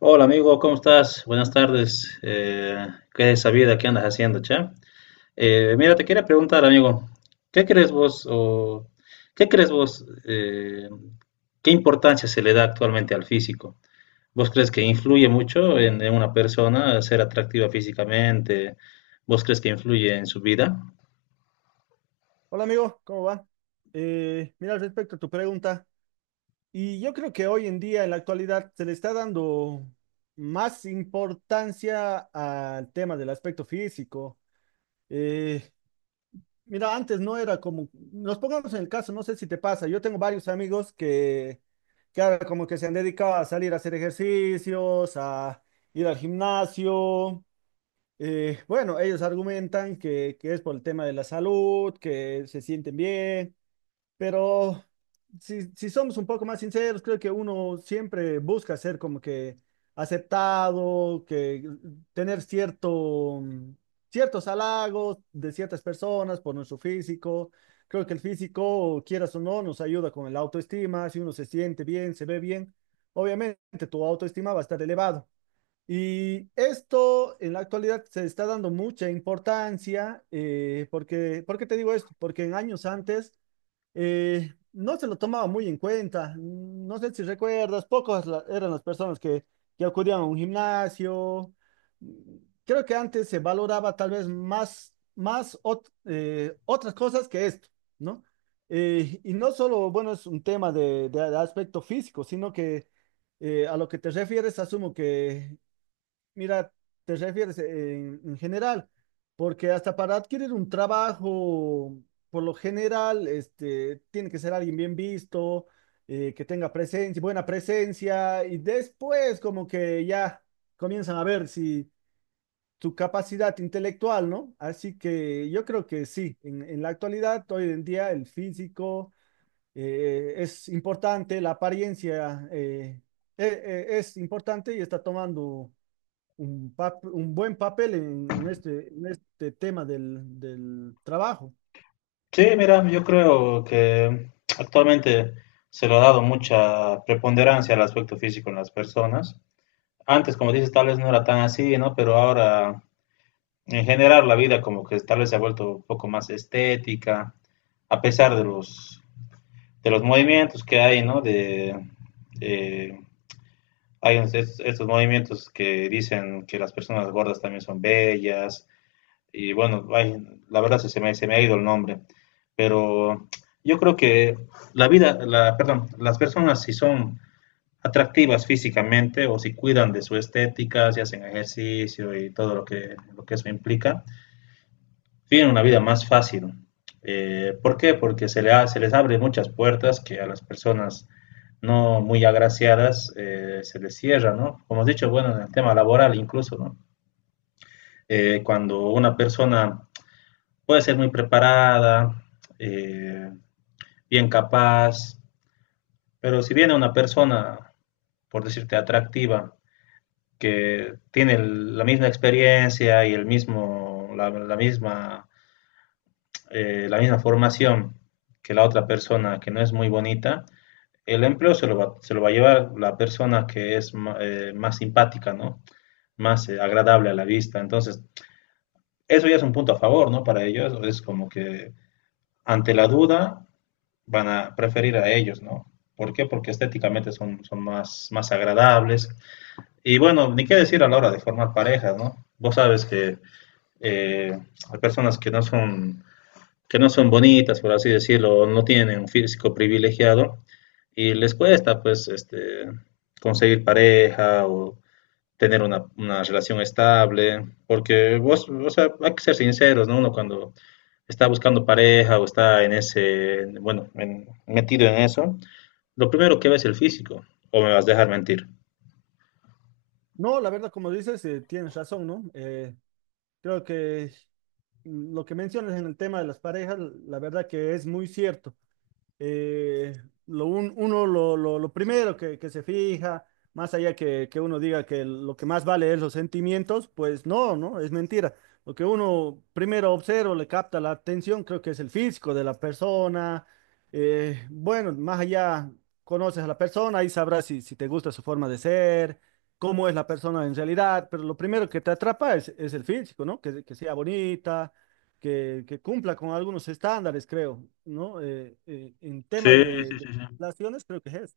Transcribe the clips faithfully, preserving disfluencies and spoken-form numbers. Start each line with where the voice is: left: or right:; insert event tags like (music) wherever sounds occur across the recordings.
left: Hola amigo, ¿cómo estás? Buenas tardes. Eh, ¿qué es esa vida? ¿Qué andas haciendo, che? Eh, mira, te quería preguntar, amigo, ¿qué crees vos o ¿qué crees vos? eh, ¿qué importancia se le da actualmente al físico? ¿Vos crees que influye mucho en, en una persona ser atractiva físicamente? ¿Vos crees que influye en su vida?
right: Hola amigo, ¿cómo va? Eh, mira, respecto a tu pregunta, y yo creo que hoy en día, en la actualidad, se le está dando más importancia al tema del aspecto físico. Eh, mira, antes no era como, nos pongamos en el caso, no sé si te pasa, yo tengo varios amigos que, que ahora como que se han dedicado a salir a hacer ejercicios, a ir al gimnasio. Eh, bueno, ellos argumentan que, que es por el tema de la salud, que se sienten bien. Pero si, si somos un poco más sinceros, creo que uno siempre busca ser como que aceptado, que tener cierto, mm, ciertos halagos de ciertas personas por nuestro físico. Creo que el físico, quieras o no, nos ayuda con el autoestima. Si uno se siente bien, se ve bien, obviamente tu autoestima va a estar elevado. Y esto en la actualidad se está dando mucha importancia, eh, porque, ¿por qué te digo esto? Porque en años antes eh, no se lo tomaba muy en cuenta. No sé si recuerdas, pocas la- eran las personas que, que acudían a un gimnasio. Mm, Creo que antes se valoraba tal vez más, más ot- eh, otras cosas que esto, ¿no? Eh, y no solo, bueno, es un tema de, de aspecto físico, sino que eh, a lo que te refieres, asumo que mira, te refieres eh, en, en general, porque hasta para adquirir un trabajo, por lo general, este, tiene que ser alguien bien visto, eh, que tenga presencia, buena presencia, y después como que ya comienzan a ver si tu capacidad intelectual, ¿no? Así que yo creo que sí, en, en la actualidad, hoy en día, el físico eh, es importante, la apariencia eh, e- e- es importante y está tomando un, pap- un buen papel en, en este, en este tema del, del trabajo.
left: Sí, mira, yo creo que actualmente se le ha dado mucha preponderancia al aspecto físico en las personas. antes, como dices, tal vez no era tan así, ¿no? Pero ahora, en general, la vida como que tal vez se ha vuelto un poco más estética, a pesar de los, de los movimientos que hay, ¿no? De, de- hay es- estos, estos movimientos que dicen que las personas gordas también son bellas, y bueno, ay, la verdad se, se me, se me ha ido el nombre, pero yo creo que la vida, la, perdón, las personas si son atractivas físicamente o si cuidan de su estética, si hacen ejercicio y todo lo que, lo que eso implica, tienen una vida más fácil. Eh, ¿Por qué? Porque se, le ha- se les abre muchas puertas que a las personas no muy agraciadas eh, se les cierran, ¿no? Como has dicho, bueno, en el tema laboral incluso, ¿no? Eh, cuando una persona puede ser muy preparada, eh, bien capaz, pero si viene una persona, por decirte, atractiva, que tiene la misma experiencia y el mismo, la, la misma, eh, la misma formación que la otra persona que no es muy bonita, el empleo se lo va, se lo va a llevar la persona que es ma- eh, más simpática, ¿no? Más eh, agradable a la vista. Entonces, eso ya es un punto a favor, ¿no? Para ellos es como que ante la duda van a preferir a ellos, ¿no? ¿Por qué? Porque estéticamente son, son más, más agradables. Y bueno, ni qué decir a la hora de formar parejas, ¿no? Vos sabes que eh, a personas que no son, que no son bonitas, por así decirlo, o no tienen un físico privilegiado y les cuesta pues este, conseguir pareja o tener una, una relación estable, porque vos, o sea, hay que ser sinceros, ¿no? Uno cuando está buscando pareja o está en ese, bueno, en- metido en eso, lo primero que ve es el físico, o me vas a dejar mentir.
right: No, la verdad, como dices, eh, tienes razón, ¿no? Eh, creo que lo que mencionas en el tema de las parejas, la verdad que es muy cierto. eh, lo un- uno lo, lo- lo primero que, que se fija, más allá que, que uno diga que lo que más vale es los sentimientos, pues no, no, es mentira. Lo que uno primero observa, le capta la atención, creo que es el físico de la persona. Eh, bueno, más allá conoces a la persona y sabrás si, si te gusta su forma de ser, cómo es la persona en realidad, pero lo primero que te atrapa es, es el físico, ¿no? Que, que sea bonita que, que cumpla con algunos estándares, creo, ¿no? Eh, eh, en
left: Sí,
right: tema de,
left: sí,
right: de
left: sí, sí.
right: relaciones, creo que es eso.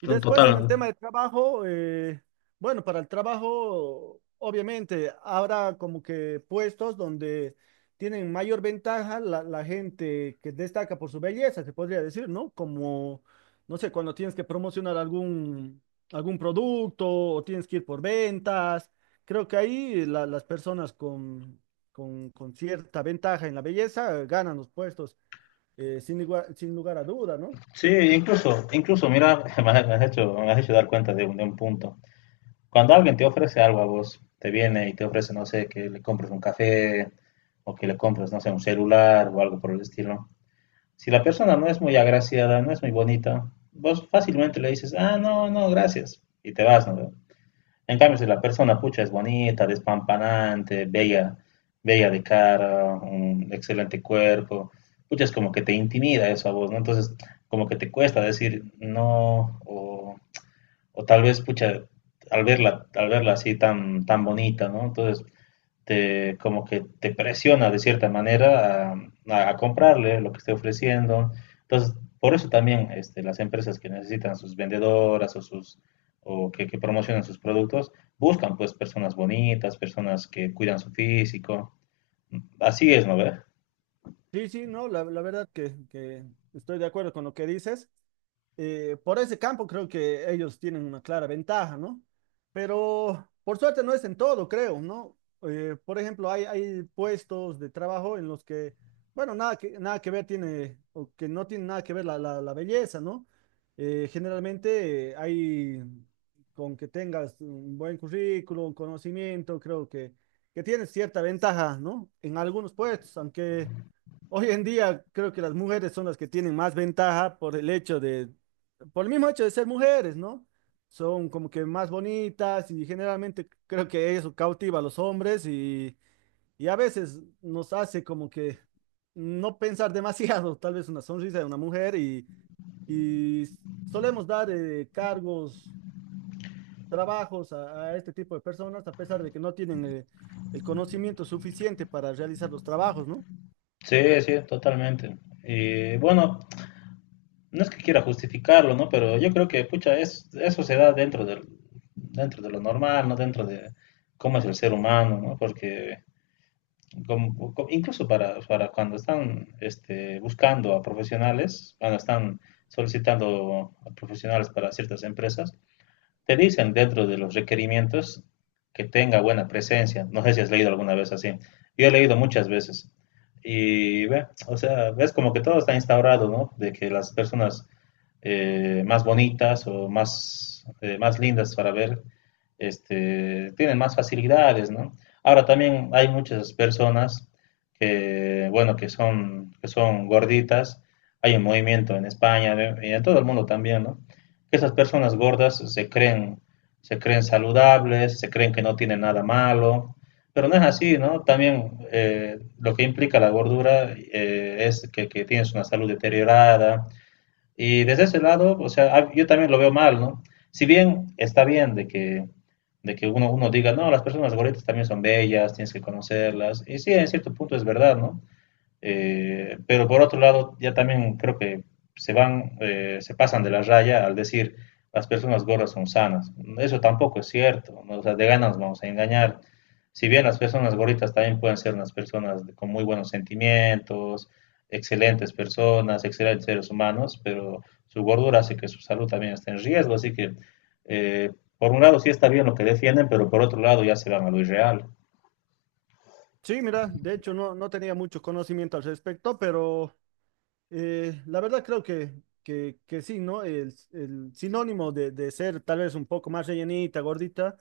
right: Y después
left: Total.
right: en el tema de trabajo, eh, bueno, para el trabajo, obviamente, habrá como que puestos donde tienen mayor ventaja la, la gente que destaca por su belleza, se podría decir, ¿no? Como, no sé, cuando tienes que promocionar algún, algún producto o tienes que ir por ventas. Creo que ahí la- las personas con, con, con cierta ventaja en la belleza eh, ganan los puestos, eh, sin, igua- sin lugar a duda, ¿no?
left: Sí, incluso, incluso, mira, (laughs) me has hecho, me has hecho dar cuenta de un, de un punto. Cuando alguien te ofrece algo a vos, te viene y te ofrece, no sé, que le compres un café o que le compres, no sé, un celular o algo por el estilo. Si la persona no es muy agraciada, no es muy bonita, vos fácilmente le dices, ah, no, no, gracias, y te vas, ¿no? En cambio, si la persona, pucha, es bonita, despampanante, bella, bella de cara, un excelente cuerpo, pucha, es como que te intimida eso a vos, ¿no? Entonces, como que te cuesta decir no, o, o tal vez, pucha, al verla, al verla así tan, tan bonita, ¿no? Entonces, te, como que te presiona de cierta manera a, a- a comprarle lo que esté ofreciendo. Entonces, por eso también este, las empresas que necesitan sus vendedoras o sus o que, que promocionan sus productos, buscan pues personas bonitas, personas que cuidan su físico. Así es, ¿no ve?
right: Sí, sí, no, la, la verdad que, que estoy de acuerdo con lo que dices. Eh, por ese campo creo que ellos tienen una clara ventaja, ¿no? Pero por suerte no es en todo, creo, ¿no? Eh, por ejemplo, hay, hay puestos de trabajo en los que, bueno, nada que, nada que ver tiene, o que no tiene nada que ver la, la, la belleza, ¿no? Eh, generalmente eh, hay, con que tengas un buen currículum, conocimiento, creo que, que tienes cierta ventaja, ¿no? En algunos puestos, aunque... Hoy en día creo que las mujeres son las que tienen más ventaja por el hecho de, por el mismo hecho de ser mujeres, ¿no? Son como que más bonitas y generalmente creo que eso cautiva a los hombres y, y a veces nos hace como que no pensar (laughs) demasiado, tal vez una sonrisa de una mujer y, y solemos dar eh, cargos, trabajos a, a este tipo de personas a pesar de que no tienen eh, el conocimiento suficiente para realizar los trabajos, ¿no?
left: Sí, sí, totalmente. Y bueno, no es que quiera justificarlo, ¿no? Pero yo creo que, pucha, es, eso se da dentro del, dentro de lo normal, ¿no? Dentro de cómo es el ser humano, ¿no? Porque como- co- incluso para, para cuando están este, buscando a profesionales, cuando están solicitando a profesionales para ciertas empresas, te dicen dentro de los requerimientos que tenga buena presencia. No sé si has leído alguna vez así. Yo he leído muchas veces. Y, ve, o sea, ves como que todo está instaurado, ¿no? De que las personas eh, más bonitas o más, eh, más lindas para ver, este, tienen más facilidades, ¿no? Ahora también hay muchas personas que, bueno, que son, que son gorditas, hay un movimiento en España ¿ve? Y en todo el mundo también, ¿no? Que esas personas gordas se creen, se creen saludables, se creen que no tienen nada malo, pero no es así, ¿no? También eh, lo que implica la gordura eh, es que, que, tienes una salud deteriorada, y desde ese lado, o sea, ah, yo también lo veo mal, ¿no? Si bien está bien de que, de que uno, uno diga, no, las personas gorditas también son bellas, tienes que conocerlas, y sí, en cierto punto es verdad, ¿no? Eh, pero por otro lado, ya también creo que se van, eh, se pasan de la raya al decir las personas gordas son sanas. Eso tampoco es cierto, ¿no? O sea, de ganas vamos a engañar. Si bien las personas gorditas también pueden ser unas personas de- con muy buenos sentimientos, excelentes personas, excelentes seres humanos, pero su gordura hace que su salud también esté en riesgo. Así que, eh, por un lado, sí está bien lo que defienden, pero por otro lado, ya se van a lo irreal.
right: Sí, mira, de hecho no, no tenía mucho conocimiento al respecto, pero eh, la verdad creo que, que, que sí, ¿no? El, el sinónimo de, de ser tal vez un poco más rellenita, gordita,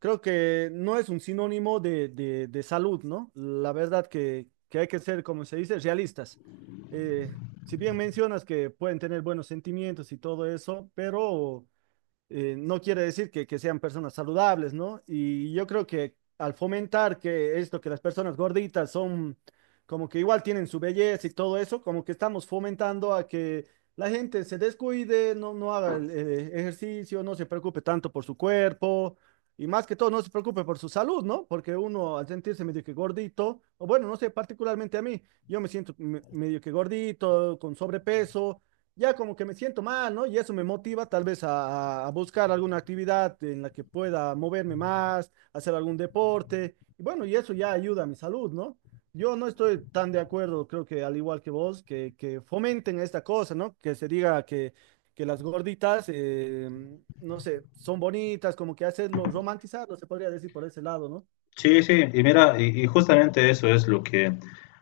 right: creo que no es un sinónimo de, de, de salud, ¿no? La verdad que, que hay que ser, como se dice, realistas. Eh, si bien mencionas que pueden tener buenos sentimientos y todo eso, pero eh, no quiere decir que, que sean personas saludables, ¿no? Y yo creo que al fomentar que esto, que las personas gorditas son como que igual tienen su belleza y todo eso, como que estamos fomentando a que la gente se descuide, no, no haga el, eh, ejercicio, no se preocupe tanto por su cuerpo. Y más que todo, no se preocupe por su salud, ¿no? Porque uno al sentirse medio que gordito, o bueno, no sé, particularmente a mí, yo me siento me- medio que gordito, con sobrepeso, ya como que me siento mal, ¿no? Y eso me motiva tal vez a, a buscar alguna actividad en la que pueda moverme más, hacer algún deporte. Y bueno, y eso ya ayuda a mi salud, ¿no? Yo no estoy tan de acuerdo, creo que al igual que vos, que, que fomenten esta cosa, ¿no? Que se diga que, que las gorditas, eh, no sé, son bonitas, como que hacerlo, romantizarlo, se podría decir por ese lado, ¿no?
left: Sí, sí, y mira, y, y justamente eso es lo que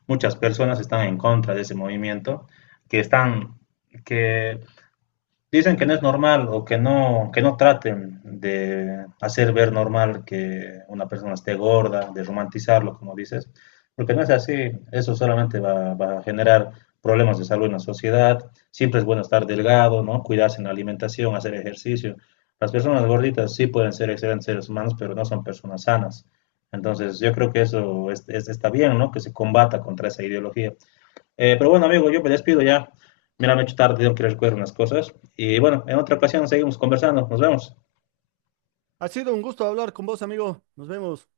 left: muchas personas están en contra de ese movimiento, que están, que dicen que no es normal o que no, que no traten de hacer ver normal que una persona esté gorda, de romantizarlo, como dices, porque no es así. Eso solamente va, va a generar problemas de salud en la sociedad. Siempre es bueno estar delgado, ¿no? Cuidarse en la alimentación, hacer ejercicio. Las personas gorditas sí pueden ser excelentes seres humanos, pero no son personas sanas. Entonces, yo creo que eso es- es- está bien, ¿no? Que se combata contra esa ideología. Eh, pero bueno, amigo, yo me despido ya. Me la han hecho tarde, tengo que recoger unas cosas. Y bueno, en otra ocasión seguimos conversando. Nos vemos.
right: Ha sido un gusto hablar con vos, amigo. Nos vemos.